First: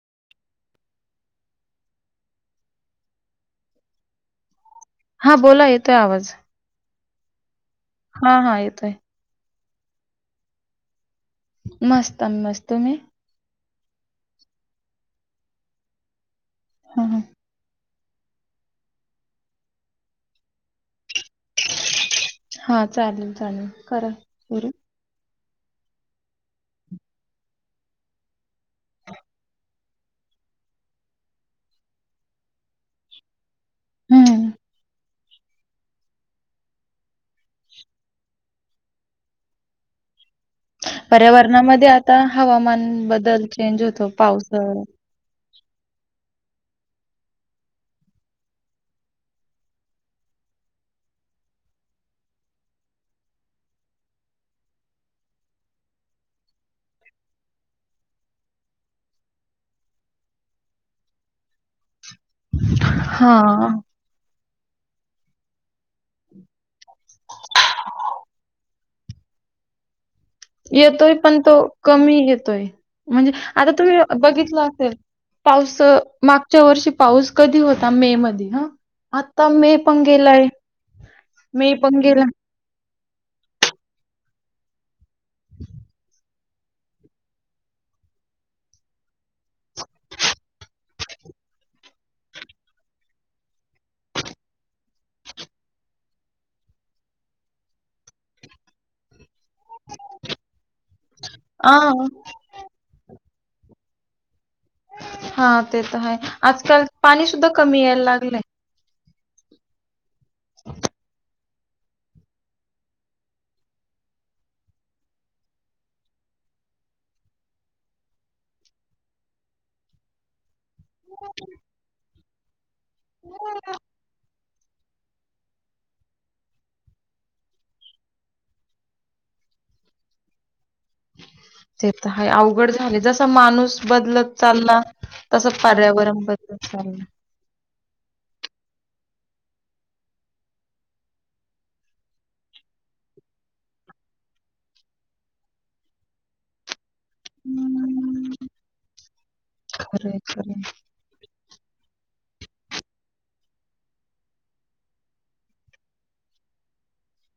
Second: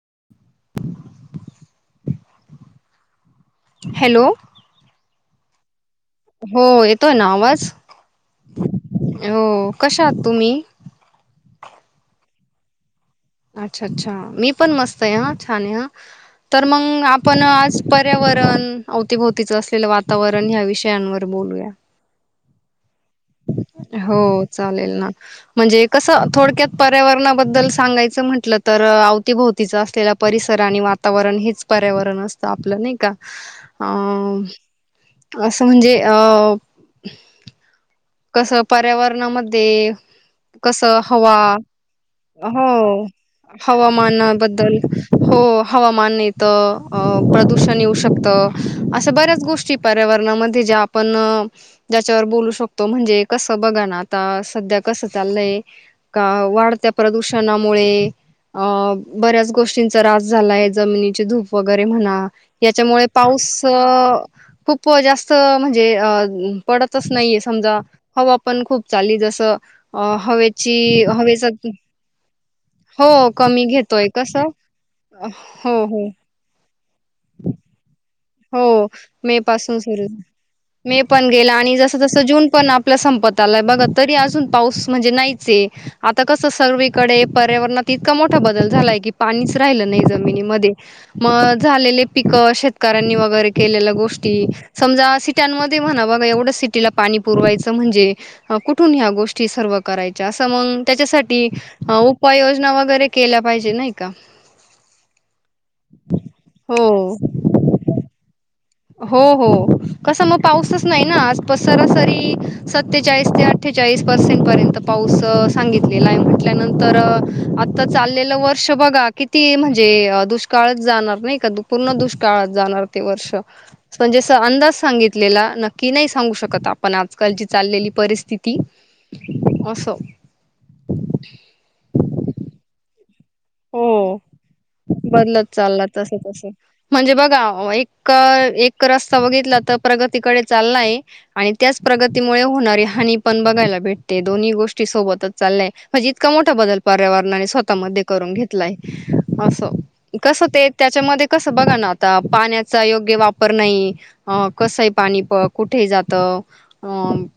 [inaudible] Hello. हा बोला, येतोय आवाज. येतो ना आवाज? हा-हा येतोय. कशात तुम्ही? मस्त. आमी मस्त. तुम्ही? अच्छा-अच्छा मी पण मस्त आहे, हा छान आहे. ह तर मग हां, हां. आपण आज पर्यावरण, अवतीभोवतीचं असलेलं वातावरण, ह्या विषयांवर बोलूया. हा.. हो, चालेल ना. म्हणजे कसं, थोडक्यात पर्यावरणाबद्दल सांगायचं म्हटलं, तर अवतीभोवतीचा असलेला परिसर आणि वातावरण हेच पर्यावरण असत. आपलं नाही का? अं हं. असं म्हणजे अ कसं पर्यावरणामध्ये कस हवा, पर्यावरणामध्ये आता हवामान हो बदल चेंज होतो हवामानाबद्दल, पावसाळा हो. हवामान येत, प्रदूषण येऊ शकतं, अशा बऱ्याच गोष्टी पर्यावरणामध्ये जे आपण, ज्याच्यावर बोलू शकतो. तो म्हणजे कसं, बघा ना आता, सध्या कसं चाललंय, का वाढत्या प्रदूषणामुळे बऱ्याच गोष्टींचा रास झालाय जमिनीची धूप वगैरे म्हणा याच्यामुळे पाऊस अ हां, खूप जास्त अ म्हणजे अ पडतच नाहीे. चाली जस अ हवेची येतोय, पण तो हवेचा कमी येतोय. हो म्हणजे कमी आता तुम्ही घेतोय कसं बघितलं असेल, पाऊस हो, हो, मागच्या वर्षी पाऊस कधी होता? मे मध्ये हा. हो आता मे पासून पण सुरू गेलाय मे पण गेला मे आणि पण जस-जस, गेला. जून पण आपल्या संपत आला, बघा तरी अजून पाऊस म्हणजे नाहीचये. आता कस सरवीकडे पर्यावरणात इतका मोठा बदल झालाय, की पाणीच राहिलं नाही, जमिनीमध्ये. झालेले पिक, शेत करनी वगैरे केलेल्या गोष्टी, समजा सिट्यानमध्ये म्हणा एवढं सिटीला पाणी पुरवायचं म्हणजे कुठून ह्या गोष्टी सर्व करायच अस मग त्याच्यासाठी हां, उपाय योजना वगैरे केल्या पाहिजे नाई का. हा ते तर हाय, आजकाल हो पाणी सुद्धा कमी यायला लागलंय. हो, हो कसं म पाऊसच नाइ ना आज सरासरी सत्तेचाळीस ते अठ्ठेचाळीस पर्सेंट पर्यंत पाऊस सांगितलेलाय म्हंटली त्यानंतर आता चाललेल वर्ष बघा किती म्हणजे दुष्काळ काळच जाणार नाइ का पूर्ण दुष्काळात जाणार ते वर्ष. म्हणजे अंदाज सांगितलेला, नक्की नाइ सांगू शकत आपण आजकालची चाललेली परिस्थिती. अस ते तर हाय, अवघड झालंय जस माणूस हो बदलत चालला. बदलत तसं चालला तस, पर्यावरण तस बदलत चाललं म्हणजे बघा एक्क एक रस बगितला तर प्रगतीकडे चाललाय आणि त्याच प्रगतीमुळे होणारी हानी पण बघायला भेटत दोन्ही गोष्टी सोबतच चाल्लय म्हणजे इतका मोठा बदल पर्यावरणाने स्वता मदे करून घेतलाय अस खरंय कस खरंय. ते त्याच्यामध्ये कस बगा ना आता पाण्याचा योग्य वापर नाई अ कसंए पाणी प कुठे जातं? अ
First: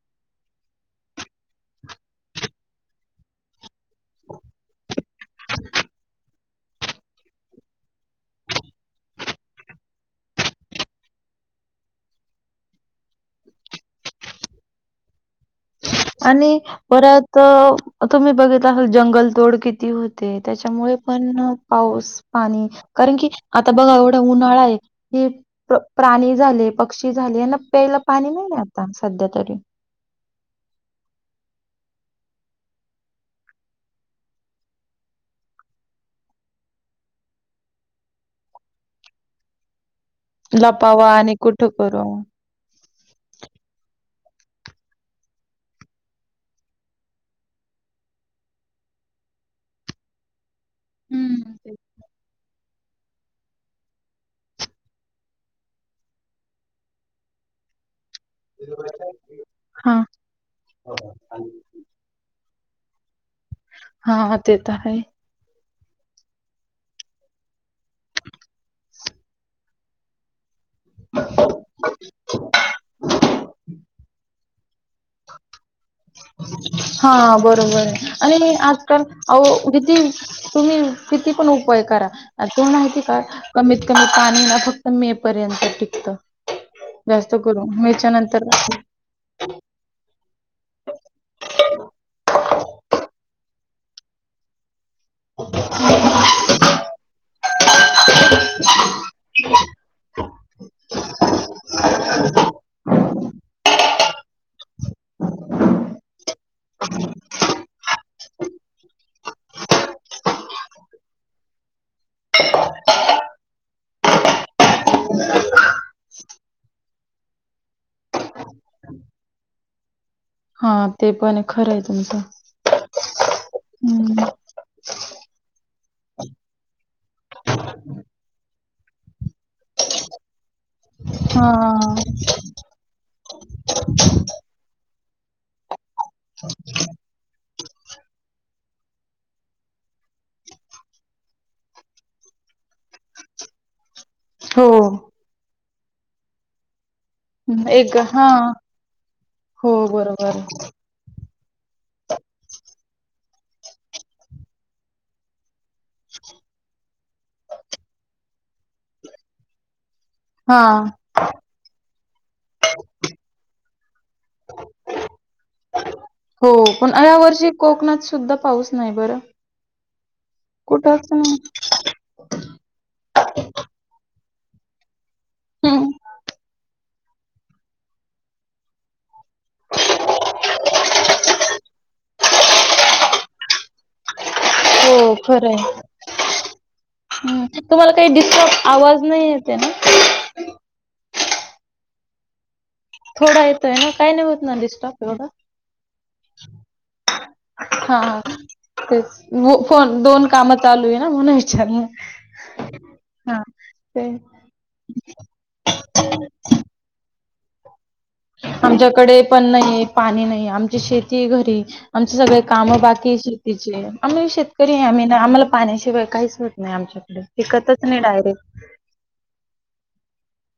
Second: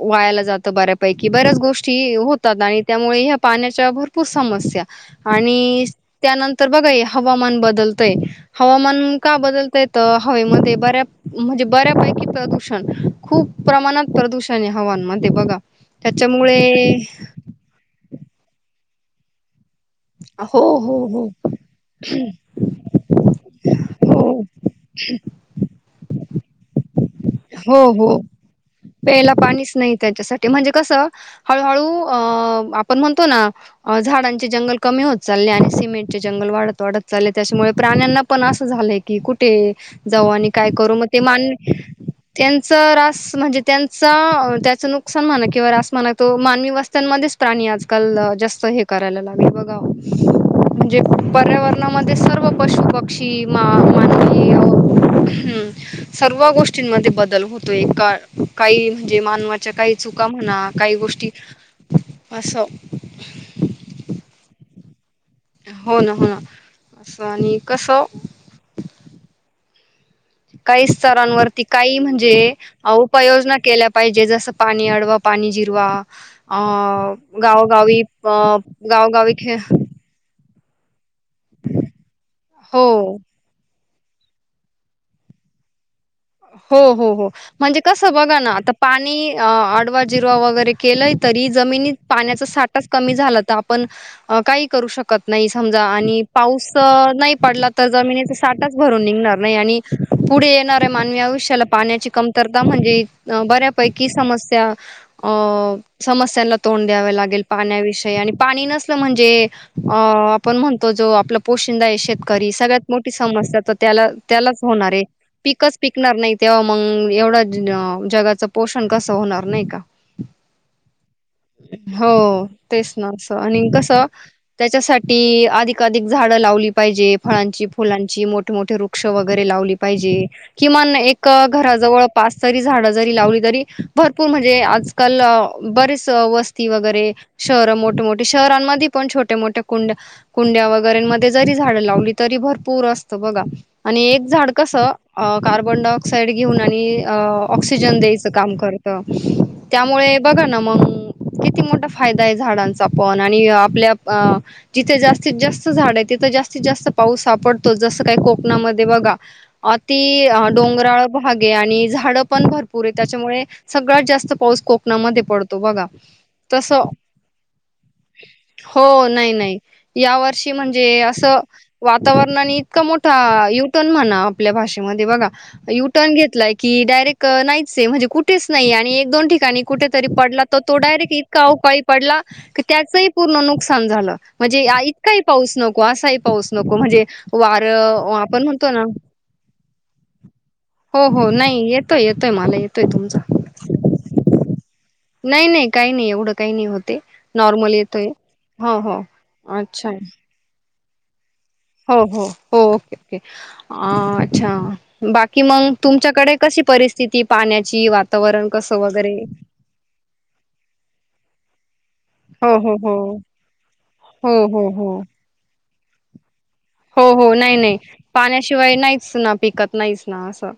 वायाला जातं बऱ्यापैकी बऱ्याच गोष्टी होतात आणि त्यामुळे ह्या पाण्याच्या भर पूर समस्या आणि त्यानंतर बगाए हवामान बदलतय हवामान का बदलतय त हवेमध्ये बऱ्या म्हणजे बऱ्यापैकी प्रदूषण खूप प्रमाणात प्रदूषणये हवांनमध्ये बगा. आणि परत तुमी बघितल असल जंगल तोड कि होतेय हो तेच्यामुळे हो हो पण पाऊस पाणी कारण की आता बगा एवडा हो उन्हाळाए ह प प्राणी झाले प क्षी झाले यांना हो प्यालं हो पाणी नाईए आता सध्या तरी. कस हळूहळू अ आपण म्हणतो ना झाडांचे जंगल कमी होत चाल्ले आणि सिमेंट चे जंगल वाडत वाडत चाल्ले तेच्यामुळे प्राण्यांना पण असं झालंय की कुटे जाऊ आणि काय करू म लपावा ते आणि मान कुठं करू त्यांच रास म्हणजे त्यांचा त्याच नुकसान म्हणा किंवा रास म्हणा तो मानवी वस्त्यांमदेच प्राणी आजकाल जास्त हे करायला लागले बगा. म्हणजे हम्म. पर्यावरणामध्ये सर्व पशु पक्षी मा मानवी अ हम सर्व गोष्टींमदे बदल होतोय का काई म्हणजे मानवाच्या काई हा चुका म्हणा काही गोष्टी आस हा ते तर हाय. हो ना, हो ना असं आणि कस काई स्तरांवरती काई म्हणजे अ उपाययोजना केल्या पाईजे जसं पाणी अडवा पाणी जिरवा अ हा गावोगावी अ प गावोगावी खे कुडीदी तुमी किती पण उपाय करा तुमाला माहिती हो का कमी पाणीए ना फक्त मे पर्यंत टिकत. हो, हो, हो जास्त करून म्हणजे कस मेच्या बगा नंतर ना आता पाणी अ आडवा जिरवा वगैरे केलंय तरी, जमिनीत पाण्याच सा टाच कमी झाला त आपण काई करू शक कत नई समजा आणि पाऊस अ नइ पडला तर जमिनीचा साटाचभरून निगणार नइ आणि पुढे येणार्या मानवी आव्युष्याला पाण्याची कमतरता म्हणजे त बऱ्यापैकी समस्या त्या अ समस्यांना तोंड द्याव लागेल पाण्याविषयी आणि पाणी नसलं म्हणजे अ आपण म्हणतो जो आपला पोशिंदाए शेतकरी सगळ्यात मोटी समस्या त त्यालाअ त्याला होणारये, पिकच पिकणार नाई तेवा मंग एवढा ज् जगाचं पोषण कसं होणार नइ का. हा ते पण ए खरये हो तेच ना असं आणि कसं हम्म त्याच्यासाठी अधिकाधिक झाडं लावली पाईजे. फळांची फुलांची मोठे मोठे वृक्ष वगैरे लावली पाईजे किमान नाय एक हा घराजवळ पाच तरी झाड लावली तरी भरपूर म्हणजे आजकाल बरेच वस्ती वगेरे शहर मोठ ठे मोठे शहरांमधी पण छोटे मोट्या कुंड्या कुंड्या वगैरेमधे जरी झाड लावली तरी भरपूर सत बगा आणि एक झाड हो कस अ कार्बन डायक्साइड घेऊन आणि अ एक ऑक्सिजन हा द्यायचं काम करत हो त्यामुळे बरोबर बगा ना मंग किती मोटा फायदाये झाडांचा पण आणि आपल्याप अ जिते जास्तीत जास्त झाडयेत तिथ जास्तीत जास्त पाऊस हा पडतोच जसं काय कोकणामध्ये बघा अ ती अ हा डोंगराळ भाग ये आणि झाड पण भरपूर ये त्याच्यामुळे सगळ्यात जास्त पाऊस कोक ना मध्ये पडतो बघा हो तस पण या वर्षी कोकणात सुद्धा पाऊस हो बरं नाही नाही या वर्षी म्हणजे कुठंच नाही असं- वातावरणानी आणि इतका मोठा यूटर्न म्हणा- मध्ये बघा हम्म यूटर्न घेतलाय, की डायरेक्ट नाहीचेय म्हणजे कुठेच नाही आणि एक दोन ठिकाणी कु- कुठतरी पडला तर तो डायरेक्ट इतका अवकाळी पडला की त्याचही पूर्ण नुकसान झालं. म्हणजे आं हो इतकाही खरं पाऊस आहे नको असाही पाऊस नको म्हणजे हम्म तुम्हाला काही वारं आपण डिस्टर्ब म्हणतो नां आवाज नाही येते ना हो हो नाई येतोय येतोय मला ये थोडा येतोय नां काही नाय होत म्हंणलीस नाई नाई काही नाई एवढं काही नाई होतय नॉर्मल येतोय हा हो हो अच्छा - चालुये ना म्हणून विचारलं हो हो हो ओके ओके हा ते आं अच्छा बाकी मगं तुमच्याकडे कशी परिस्थिती पाण्याची वातावरण कसं वगैरे आमच्याकडे पण नाहीये पाणी नाही आमची शेतीय पण ती - आमचे सगळे हो काम हो हो बाकी शेतीचे आम्ही हो हो शेतकरी आहे. हो आम्ही ना आम्हाला पाण्याशिवाय काहीच - हो हो नाही नाही पाण्याशिवाय नाहींच ना पिकत नाहींच. नां असं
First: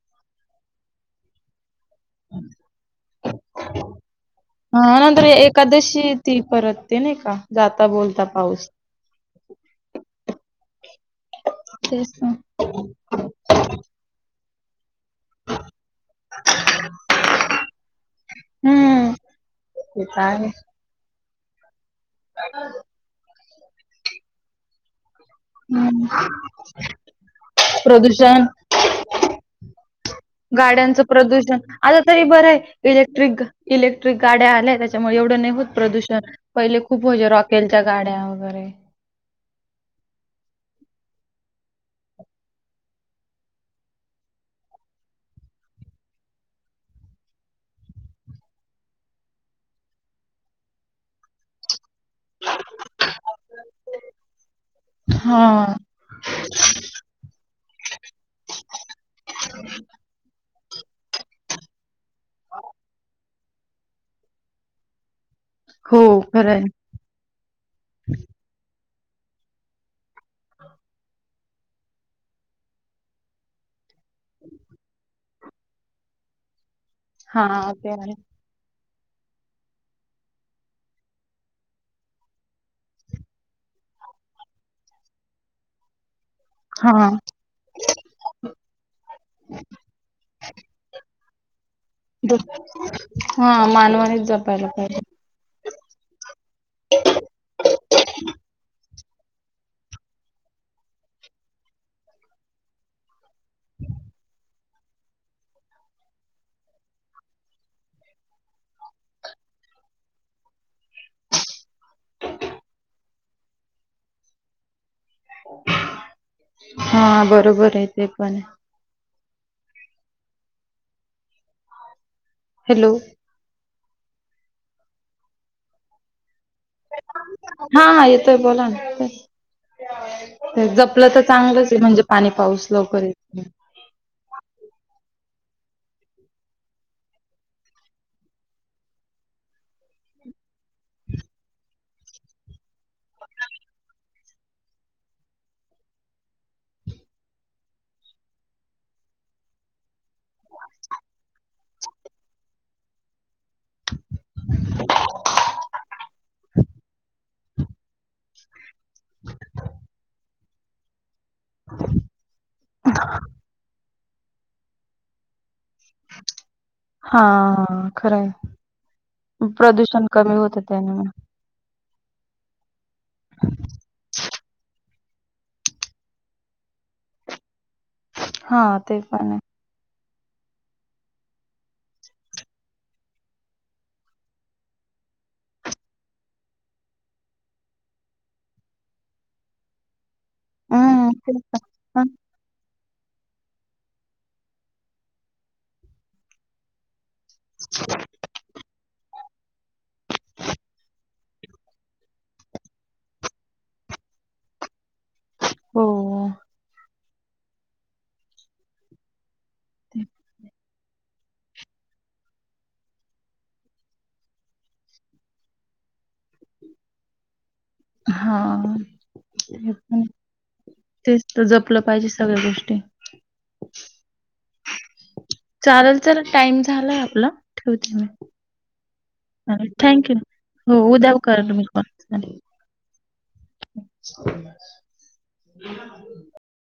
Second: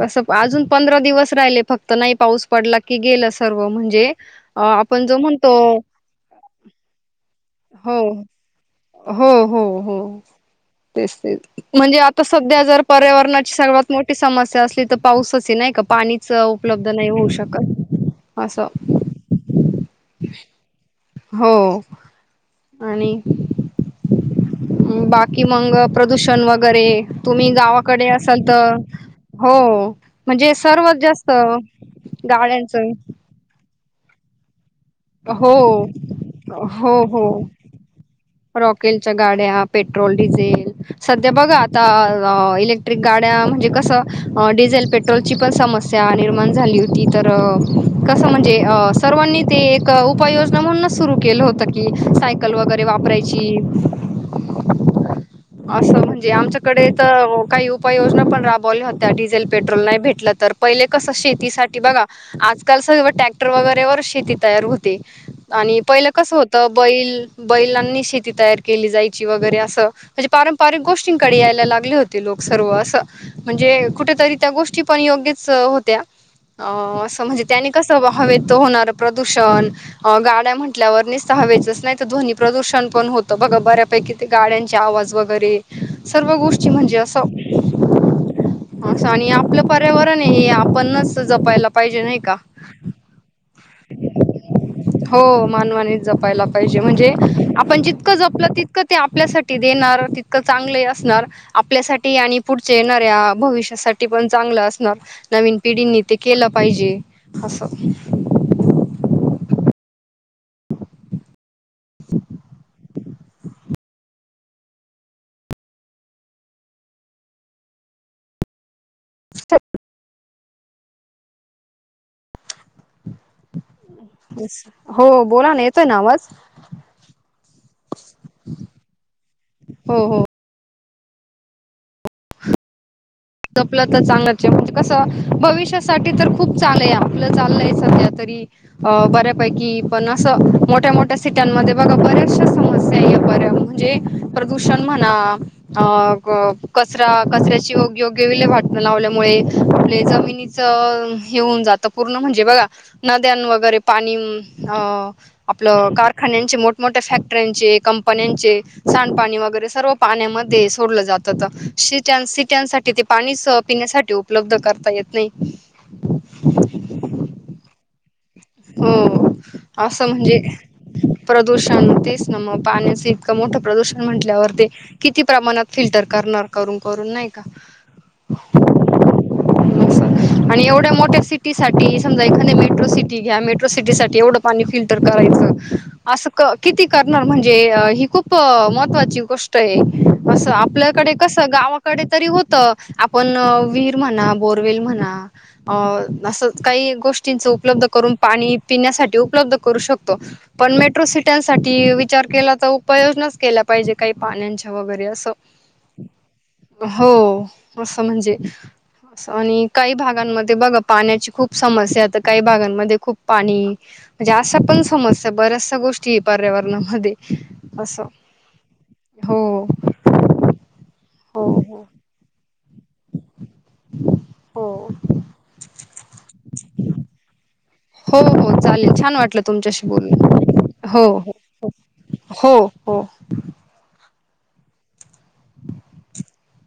कस अजून पंधरा दिवस राहिलेत. फक्त नाही पाऊस पडला की गेलं सर्व म्हणजे अं आपण जो म्हणतो तर ते नाही का जाता हो बोलता पाऊस हो हो हो तेच तेच म्हणजे तेच आता ना सध्या जर पर्यावरणाची सर्वात मोठी समस्या असली त पाऊसचेय नाही का पाणीच उपलब्ध नाही होऊ शकत असं हे काय हे- हों आणि बाकी मगं प्रदूषण वगैरे तुम्ही गावाकडे असाल त गाड्यांच प्रदूषण आता तरी बरंय गाड्यांचं इलेक्ट्रिक इले क्ट्रिक गाड्या आल्याय त्याच्यामुळे एवढं नाई हो होत प्रदूषण पहिले खूप होयच रॉकेलच्या गाड्यां रॉकेल च्या गा गाड्या पेट्रोल, डिझेल, सध्या बघा आता आं इलेक्ट्रिक गाड्या म्हंणजे कसं- अ डिझेल, पेट्रोलची पण समस्या निर्माण झाली होती तर कसं म्हणजे सर्व आणि ते एक उपाय योजना म्हणुनच सुरू केलं होत की सायकल वगैरे वा परायची हां. असं म्हणजे आमच्याकडे तर अ काही उपाययोजना पण राबवल्या होत्या डिझेल पेट्रोल नाय भेटलं तर पहिले कसं शेतीसाठी बघा आजकाल सर्व टॅक्त टर वगैरे वरच शेती तयार होते. आणि हो पहिलं कसं खरं आहे. होतं बैल बैलांनी शेती तयार केली जायची वगैरे असं म्हणजे पारंपरिक गोष्टींनकडे यायला लागले होते लोक सर्व असं म्हणजें कुठेतरी, त्या गोष्टी पण योग्यच होत्या. आं, असं म्हणजे त्यांनी हां ते कसं, आहे. हवे तो होणार- प्रदूषण, गाड्या म्हंटल्यावर निस्त हवेच नाही तर, ध्वनी प्रदूषण पण होतं बघा बऱ्यापैकी- किती गाड्यांचे आवाज, वगैरे सर्व गोष्टी म्हणजे हां. असं- असं आणि आपलं पर्यावरण हे आपणच जपायला- पाहिजे नाही का? [inaudible] हा मानवानीच जपायला- पाहिजे. हों मानवानेच जपायला पाहिजे, म्हणजे आपण जितकं जपलं तितकं- ते आपल्यासाठी देणार, तितकं चांगलेही असणार, आपल्यासाठी आणि पुढचे येणाऱ्या- भविष्यासाठी, पण चांगलं अस- नार नवीन पिढींनी ते केलं पाहिजे. असं- हां बरोबर आहे. ते पण. स [unintelligible] हॅलो. हो बोला ना, येतोय ना आवाज? हा हा येतोय. बोला ना. हो हो जप जपलं तर चांगलंच आहे, म्हणजे पाणी पाऊस लवकर होईल जपलं तर चांगलच, म्हणजे कसं, भविष्यासाठी तर खूप चाल आहे, आपलं चाललंय सध्या, तरी अ बऱ्यापैकी पण अस मोठ्या मोठ्या सिट्यांमध्ये बघा, बऱ्याचशा समस्या या म्हणजे प्रदूषण म्हणा अ अ कचरा कचऱ्याची ऊ योग्य वीले -वाट न लावल्यामुळे आपले जमिनीच हे होऊन जात पूर्ण म्हणजे बघा उद्यान वगैरे, पाणी अ आपलं कारखान्यांचे मोठमोठे फक रांचें कंपन्यांचे सांडपाणी, वगैरे सर्व पाण्यामध्ये सोडलं जात. सीटया, सिटयांसाठी पिण्यासाठी उपलब्ध करता येत नाही. हा खरं आहे. हो प्रदूषण असं कमी म्हणजे होतं त्याने. प्रदूषण तेच ना, मग पाण्याचं इतकं मोठं प्रदूषण म्हटल्यावर ते किती प्रमाणात फिल्टर करणार, करून -करून नाही का? हा. ते पण आहे. असं आणि एवढ्या मोठ्या सिटी साठी समजा एखाद्या मेट्रो सिटी घ मेट्रो सिटी साठी एवढ पाणी फिल्टर करायचं अस क किती करणार? म्हणजे अ खूप महत्त्वाची गोष्ट आहे, असं हम्म आपल्याकडे तेच कसं गावाकडे ना. तरी होतं. आपण विहीर म्हणा, बोरवेल, म्हणा असच काही गोष्ट चेज उपलब्ध आणि पिण्यासाठी उपलब्ध करू शकतो. पण मेट्रो सिट्यान साठी विचार केला तर उपायोजना केला पाहिजे, काही पाण्यांच्या वगैरे. असं ह. हो असं म्हणजे, अस आणि काही भागांमध्ये बघा पाण्याची खूप समस्या हाय, काही भागांमध्ये खूप पाणी. म्हणजे अशा पण समस्या, बऱ्याचशा गोष्टी आहे पर्यावरणामध्ये. असं हा हो पण. तेच तर हो जपलं हो पाहिजे, सगळ्या गोष्टी. हो चालेल तर टाईम झालाय आपला. ठेवते मी. हो हो चालेल. छान वाटलं चालेल तुमच्याशी थँक्यू. बोलून हो उद्या हो करेल मी कॉल. चालेल. हो हो. [inaudible]